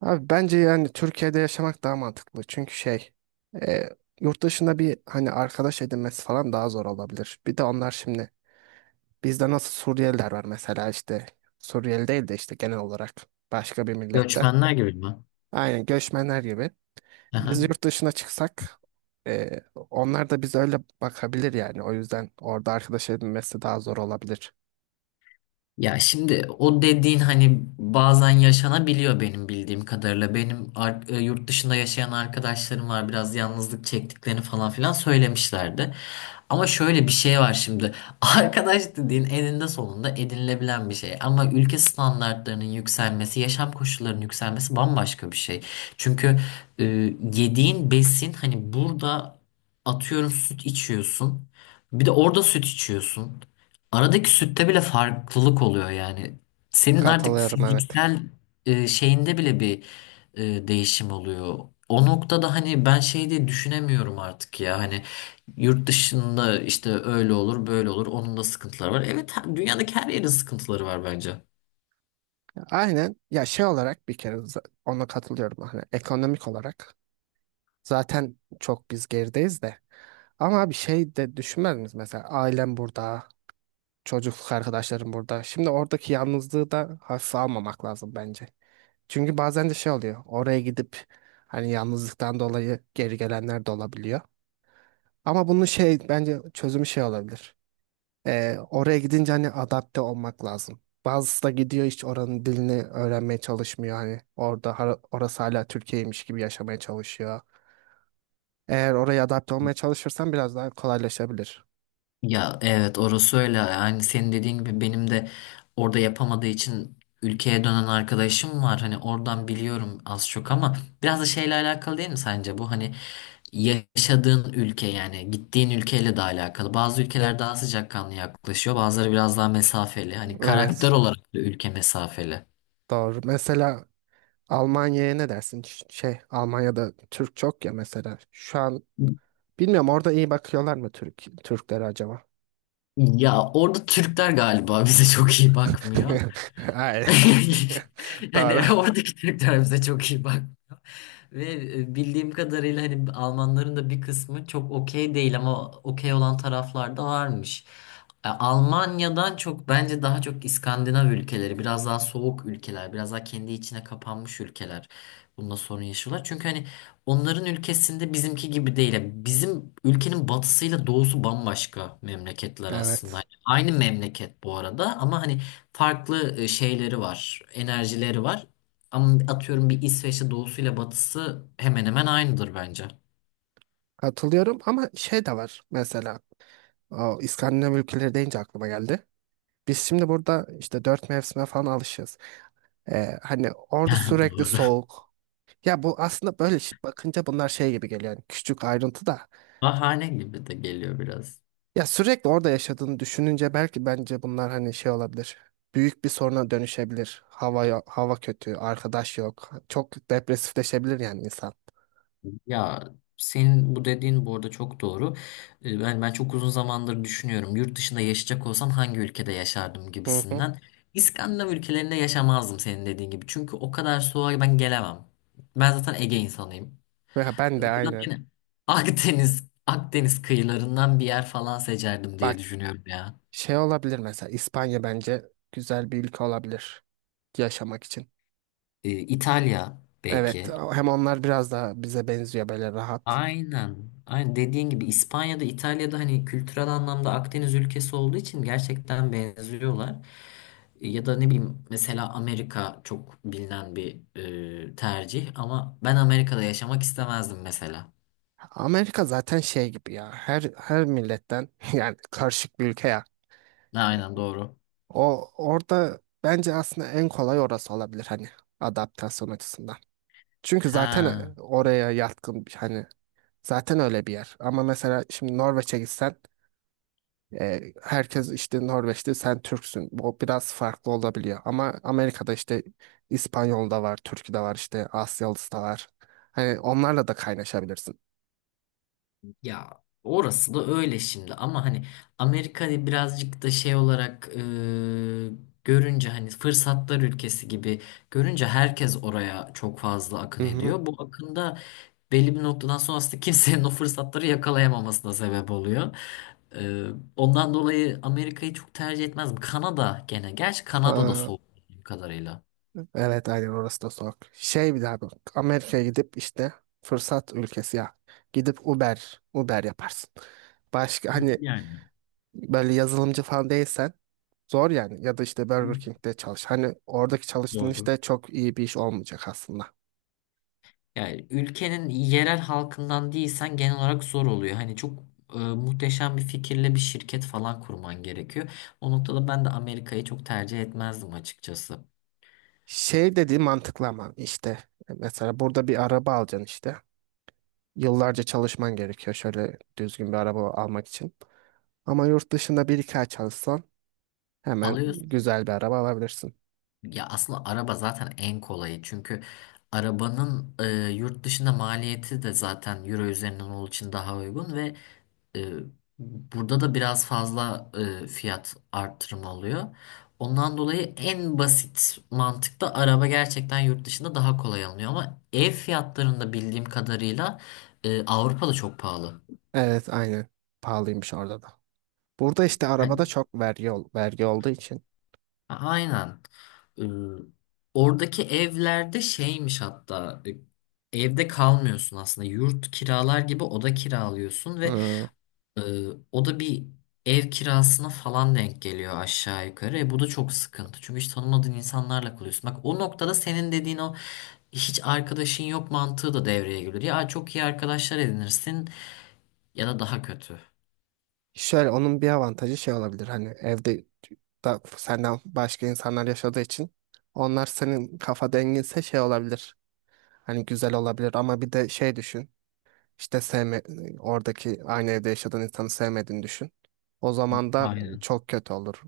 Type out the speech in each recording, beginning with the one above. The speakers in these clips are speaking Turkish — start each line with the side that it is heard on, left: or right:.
right: Abi bence yani Türkiye'de yaşamak daha mantıklı. Çünkü şey e, yurt dışında bir hani arkadaş edinmesi falan daha zor olabilir. Bir de onlar şimdi bizde nasıl Suriyeliler var mesela işte Suriyeli değil de işte genel olarak başka bir milletten.
left: Göçmenler gibi mi?
right: Aynen göçmenler gibi. Biz
left: Aha.
right: yurt dışına çıksak e, onlar da bize öyle bakabilir yani. O yüzden orada arkadaş edinmesi daha zor olabilir.
left: Ya şimdi o dediğin hani bazen yaşanabiliyor benim bildiğim kadarıyla. Benim yurt dışında yaşayan arkadaşlarım var, biraz yalnızlık çektiklerini falan filan söylemişlerdi. Ama şöyle bir şey var şimdi. Arkadaş dediğin eninde sonunda edinilebilen bir şey. Ama ülke standartlarının yükselmesi, yaşam koşullarının yükselmesi bambaşka bir şey. Çünkü e, yediğin besin, hani burada atıyorum süt içiyorsun. Bir de orada süt içiyorsun. Aradaki sütte bile farklılık oluyor yani. Senin artık
right: Katılıyorum evet.
left: fiziksel şeyinde bile bir değişim oluyor. O noktada hani ben şey diye düşünemiyorum artık ya. Hani yurt dışında işte öyle olur, böyle olur. Onun da sıkıntıları var. Evet, ha- dünyadaki her yerin sıkıntıları var bence.
right: Aynen ya şey olarak bir kere ona katılıyorum hani ekonomik olarak zaten çok biz gerideyiz de. Ama bir şey de düşünmez misiniz? Mesela ailem burada, çocukluk arkadaşlarım burada. Şimdi oradaki yalnızlığı da hafife almamak lazım bence. Çünkü bazen de şey oluyor. Oraya gidip hani yalnızlıktan dolayı geri gelenler de olabiliyor. Ama bunun şey bence çözümü şey olabilir. Oraya gidince hani adapte olmak lazım. Bazısı da gidiyor, hiç oranın dilini öğrenmeye çalışmıyor. Hani orada orası hala Türkiye'ymiş gibi yaşamaya çalışıyor. Eğer oraya adapte olmaya çalışırsan biraz daha kolaylaşabilir.
left: Ya evet, orası öyle. Yani senin dediğin gibi benim de orada yapamadığı için ülkeye dönen arkadaşım var. Hani oradan biliyorum az çok, ama biraz da şeyle alakalı değil mi sence bu? Hani yaşadığın ülke, yani gittiğin ülkeyle de alakalı. Bazı ülkeler daha sıcakkanlı yaklaşıyor, bazıları biraz daha mesafeli. Hani karakter
right: Evet,
left: olarak da ülke mesafeli.
right: doğru. Mesela Almanya'ya ne dersin? Şey, Almanya'da Türk çok ya mesela. Şu an bilmiyorum, orada iyi bakıyorlar mı Türklere acaba?
left: Ya orada Türkler galiba bize çok iyi bakmıyor.
right: Hayır.
left: Yani
right: Doğru.
left: oradaki Türkler bize çok iyi bakmıyor. Ve bildiğim kadarıyla hani Almanların da bir kısmı çok okey değil, ama okey olan taraflar da varmış. Almanya'dan çok, bence daha çok İskandinav ülkeleri, biraz daha soğuk ülkeler, biraz daha kendi içine kapanmış ülkeler bunda sorun yaşıyorlar. Çünkü hani onların ülkesinde bizimki gibi değil. Yani bizim ülkenin batısıyla doğusu bambaşka memleketler aslında. Yani
right: Evet.
left: aynı memleket bu arada, ama hani farklı şeyleri var, enerjileri var. Ama atıyorum bir İsveç'te doğusuyla batısı hemen hemen aynıdır bence.
right: Katılıyorum ama şey de var mesela. O İskandinav ülkeleri deyince aklıma geldi. Biz şimdi burada işte dört mevsime falan alışız. Hani orada sürekli
left: Doğru.
right: soğuk. Ya bu aslında böyle bakınca bunlar şey gibi geliyor. Yani küçük ayrıntı da.
left: Bahane gibi de geliyor biraz.
right: Ya sürekli orada yaşadığını düşününce belki bence bunlar hani şey olabilir. Büyük bir soruna dönüşebilir. Hava hava kötü, arkadaş yok. Çok depresifleşebilir yani insan.
left: Ya senin bu dediğin bu arada çok doğru. Ben çok uzun zamandır düşünüyorum. Yurt dışında yaşayacak olsam hangi ülkede yaşardım
right: Hı hı.
left: gibisinden. İskandinav ülkelerinde yaşamazdım senin dediğin gibi. Çünkü o kadar soğuğa ben gelemem. Ben zaten Ege insanıyım.
right: Ve ben de
left: O yüzden
right: aynen.
left: yine Akdeniz, Akdeniz kıyılarından bir yer falan seçerdim
right: Bak,
left: diye düşünüyorum ya.
right: şey olabilir, mesela İspanya bence güzel bir ülke olabilir yaşamak için.
left: İtalya
right: Evet,
left: belki.
right: hem onlar biraz daha bize benziyor, böyle rahat.
left: Aynen. Aynen dediğin gibi, İspanya'da, İtalya'da hani kültürel anlamda Akdeniz ülkesi olduğu için gerçekten benziyorlar. Ya da ne bileyim, mesela Amerika çok bilinen bir tercih, ama ben Amerika'da yaşamak istemezdim mesela.
right: Amerika zaten şey gibi ya, her milletten yani karışık bir ülke ya.
left: Aynen, doğru.
right: O orada bence aslında en kolay orası olabilir, hani adaptasyon açısından. Çünkü zaten
left: Ha.
right: oraya yatkın hani zaten öyle bir yer. Ama mesela şimdi Norveç'e gitsen herkes işte Norveç'te sen Türksün. O biraz farklı olabiliyor. Ama Amerika'da işte İspanyol da var, Türk de var, işte Asyalısı da var. Hani onlarla da kaynaşabilirsin.
left: Ya orası da öyle şimdi, ama hani Amerika'yı birazcık da şey olarak görünce, hani fırsatlar ülkesi gibi görünce herkes oraya çok fazla akın
right: Hı
left: ediyor. Bu akında belli bir noktadan sonra aslında kimsenin o fırsatları yakalayamamasına sebep oluyor. E, ondan dolayı Amerika'yı çok tercih etmez. Kanada gene. Gerçi Kanada da
right: hı.
left: soğuk bildiğim kadarıyla.
right: Evet, aynen, orası da soğuk. Şey, bir daha bak. Amerika'ya gidip işte fırsat ülkesi ya. Gidip Uber yaparsın. Başka hani
left: Yani.
right: böyle yazılımcı falan değilsen zor yani. Ya da işte Burger King'de çalış. Hani oradaki çalıştığın
left: Doğru.
right: işte çok iyi bir iş olmayacak aslında.
left: Yani ülkenin yerel halkından değilsen genel olarak zor oluyor. Hani çok muhteşem bir fikirle bir şirket falan kurman gerekiyor. O noktada ben de Amerika'yı çok tercih etmezdim açıkçası.
right: Şey dediği mantıklı ama işte mesela burada bir araba alacaksın işte. Yıllarca çalışman gerekiyor şöyle düzgün bir araba almak için. Ama yurt dışında bir iki ay çalışsan hemen
left: Alıyorsun.
right: güzel bir araba alabilirsin.
left: Ya aslında araba zaten en kolayı. Çünkü arabanın yurt dışında maliyeti de zaten euro üzerinden olduğu için daha uygun ve E, burada da biraz fazla fiyat artırımı oluyor. Ondan dolayı en basit mantıkta araba gerçekten yurt dışında daha kolay alınıyor, ama ev fiyatlarında bildiğim kadarıyla Avrupa'da çok pahalı.
right: Evet, aynı, pahalıymış orada da. Burada işte arabada
left: Hani-
right: çok vergi, vergi olduğu için.
left: Aynen. E, oradaki evlerde şeymiş hatta, evde kalmıyorsun aslında, yurt kiralar gibi oda kiralıyorsun ve
right: Hmm,
left: Ee, o da bir ev kirasına falan denk geliyor aşağı yukarı. Bu da çok sıkıntı. Çünkü hiç tanımadığın insanlarla kalıyorsun. Bak, o noktada senin dediğin o hiç arkadaşın yok mantığı da devreye giriyor. Ya çok iyi arkadaşlar edinirsin, ya da daha kötü.
right: şöyle onun bir avantajı şey olabilir, hani evde da senden başka insanlar yaşadığı için onlar senin kafa denginse şey olabilir. Hani güzel olabilir ama bir de şey düşün. İşte oradaki aynı evde yaşadığın insanı sevmediğini düşün. O zaman da
left: Aynen.
right: çok kötü olur.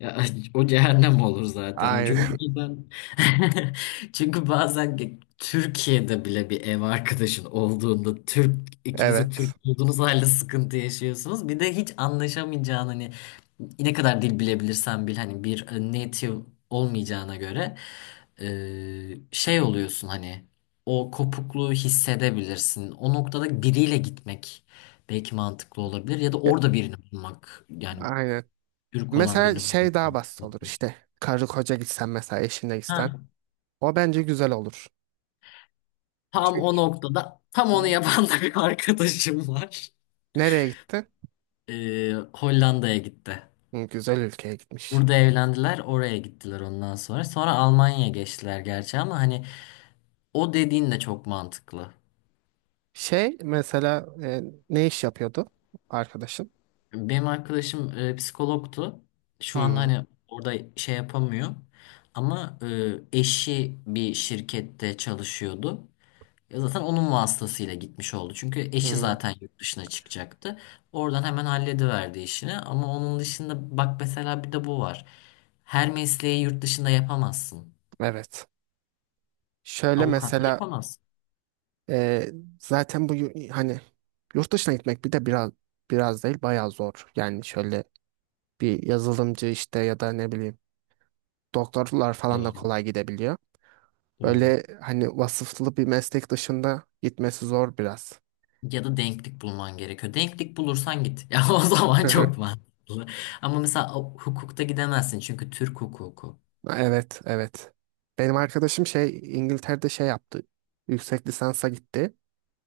left: Ya, o cehennem olur zaten. Çünkü
right: Aynen.
left: bazen Türkiye'de bile bir ev arkadaşın olduğunda, Türk, ikiniz de Türk
right: Evet.
left: olduğunuz halde sıkıntı yaşıyorsunuz. Bir de hiç anlaşamayacağın, hani ne kadar dil bilebilirsen bil hani bir native olmayacağına göre şey oluyorsun, hani o kopukluğu hissedebilirsin. O noktada biriyle gitmek belki mantıklı olabilir, ya da
right: Ya,
left: orada birini bulmak, yani
right: aynen.
left: Türk olan
right: Mesela
left: birini bulmak
right: şey daha basit olur
left: zorundayım.
right: işte. Karı koca gitsen, mesela eşinle gitsen.
left: Ha,
right: O bence güzel olur.
left: tam o
right: Çünkü
left: noktada tam
right: hı
left: onu
right: hı.
left: yapan da bir arkadaşım var.
right: Nereye gitti?
left: Hollanda'ya gitti.
right: Hı, güzel ülkeye gitmiş.
left: Burada evlendiler, oraya gittiler ondan sonra. Sonra Almanya'ya geçtiler gerçi, ama hani o dediğin de çok mantıklı.
right: Şey, mesela ne iş yapıyordu arkadaşın?
left: Benim arkadaşım psikologtu. Şu anda
right: Hı,
left: hani orada şey yapamıyor. Ama eşi bir şirkette çalışıyordu. Ya zaten onun vasıtasıyla gitmiş oldu. Çünkü eşi
right: hı,
left: zaten yurt dışına çıkacaktı. Oradan hemen hallediverdi işini. Ama onun dışında bak, mesela bir de bu var. Her mesleği yurt dışında yapamazsın.
right: evet. Şöyle
left: Avukatlık
right: mesela
left: yapamazsın.
right: Ee, zaten bu hani yurt dışına gitmek bir de biraz değil bayağı zor. Yani şöyle bir yazılımcı işte ya da ne bileyim doktorlar falan da
left: Doğru.
right: kolay gidebiliyor.
left: Doğru.
right: Böyle hani vasıflı bir meslek dışında gitmesi zor biraz.
left: Ya da denklik bulman gerekiyor. Denklik bulursan git. Ya o zaman çok mantıklı. Ama mesela hukukta gidemezsin, çünkü Türk hukuku.
right: Evet, evet. Benim arkadaşım şey İngiltere'de şey yaptı. Yüksek lisansa gitti.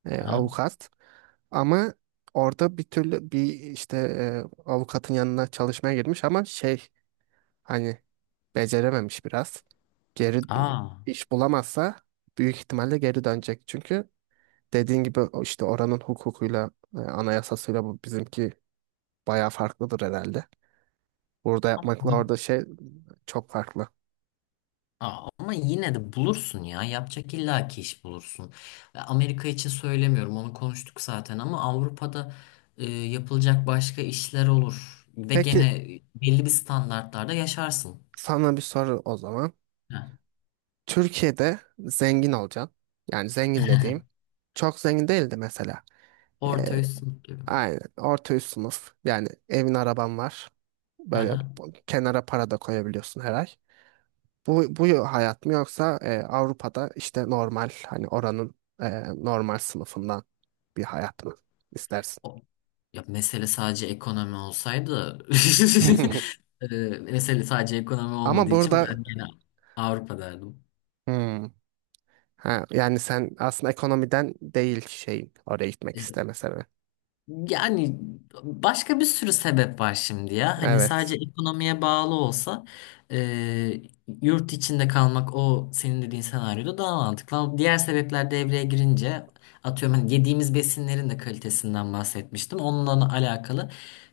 left: Ha?
right: Avukat. Ama orada bir türlü bir işte avukatın yanına çalışmaya girmiş ama şey hani becerememiş biraz. Geri
left: Aa.
right: iş bulamazsa büyük ihtimalle geri dönecek. Çünkü dediğin gibi o işte oranın hukukuyla, anayasasıyla bu bizimki bayağı farklıdır herhalde. Burada yapmakla orada şey çok farklı.
left: Aa, ama yine de bulursun ya. Yapacak illaki iş bulursun. Amerika için söylemiyorum. Onu konuştuk zaten, ama Avrupa'da yapılacak başka işler olur. Ve
right: Peki,
left: gene belli bir standartlarda yaşarsın.
right: sana bir soru o zaman.
left: Ha.
right: Türkiye'de zengin olacaksın. Yani zengin dediğim çok zengin değildi mesela. E,
left: Orta üst sınıf gibi.
right: aynen orta üst sınıf. Yani evin, araban var.
left: Hı
right: Böyle
left: hı.
right: kenara para da koyabiliyorsun her ay. Bu hayat mı, yoksa Avrupa'da işte normal hani oranın normal sınıfından bir hayat mı istersin?
left: O- Ya mesele sadece ekonomi olsaydı e, mesele sadece ekonomi
right: Ama
left: olmadığı için
right: burada
left: ben gene Avrupa derdim.
right: hmm. Ha, yani sen aslında ekonomiden değil şeyin oraya gitmek isteme sebebi.
left: Yani başka bir sürü sebep var şimdi ya. Hani sadece
right: Evet,
left: ekonomiye bağlı olsa e, yurt içinde kalmak o senin dediğin senaryoda daha mantıklı. Ama diğer sebepler devreye girince atıyorum hani yediğimiz besinlerin de kalitesinden bahsetmiştim. Onunla alakalı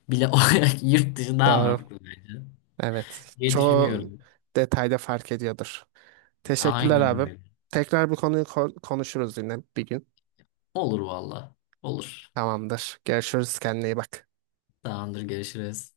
left: bile olarak yurt dışı daha
right: doğru,
left: mantıklı bence
right: evet,
left: diye
right: çoğu
left: düşünüyorum.
right: detayda fark ediyordur. Teşekkürler
left: Aynen
right: abim.
left: öyle.
right: Tekrar bu konuyu konuşuruz yine bir gün.
left: Olur valla. Olur.
right: Tamamdır. Görüşürüz, kendine iyi bak.
left: Tamamdır, görüşürüz.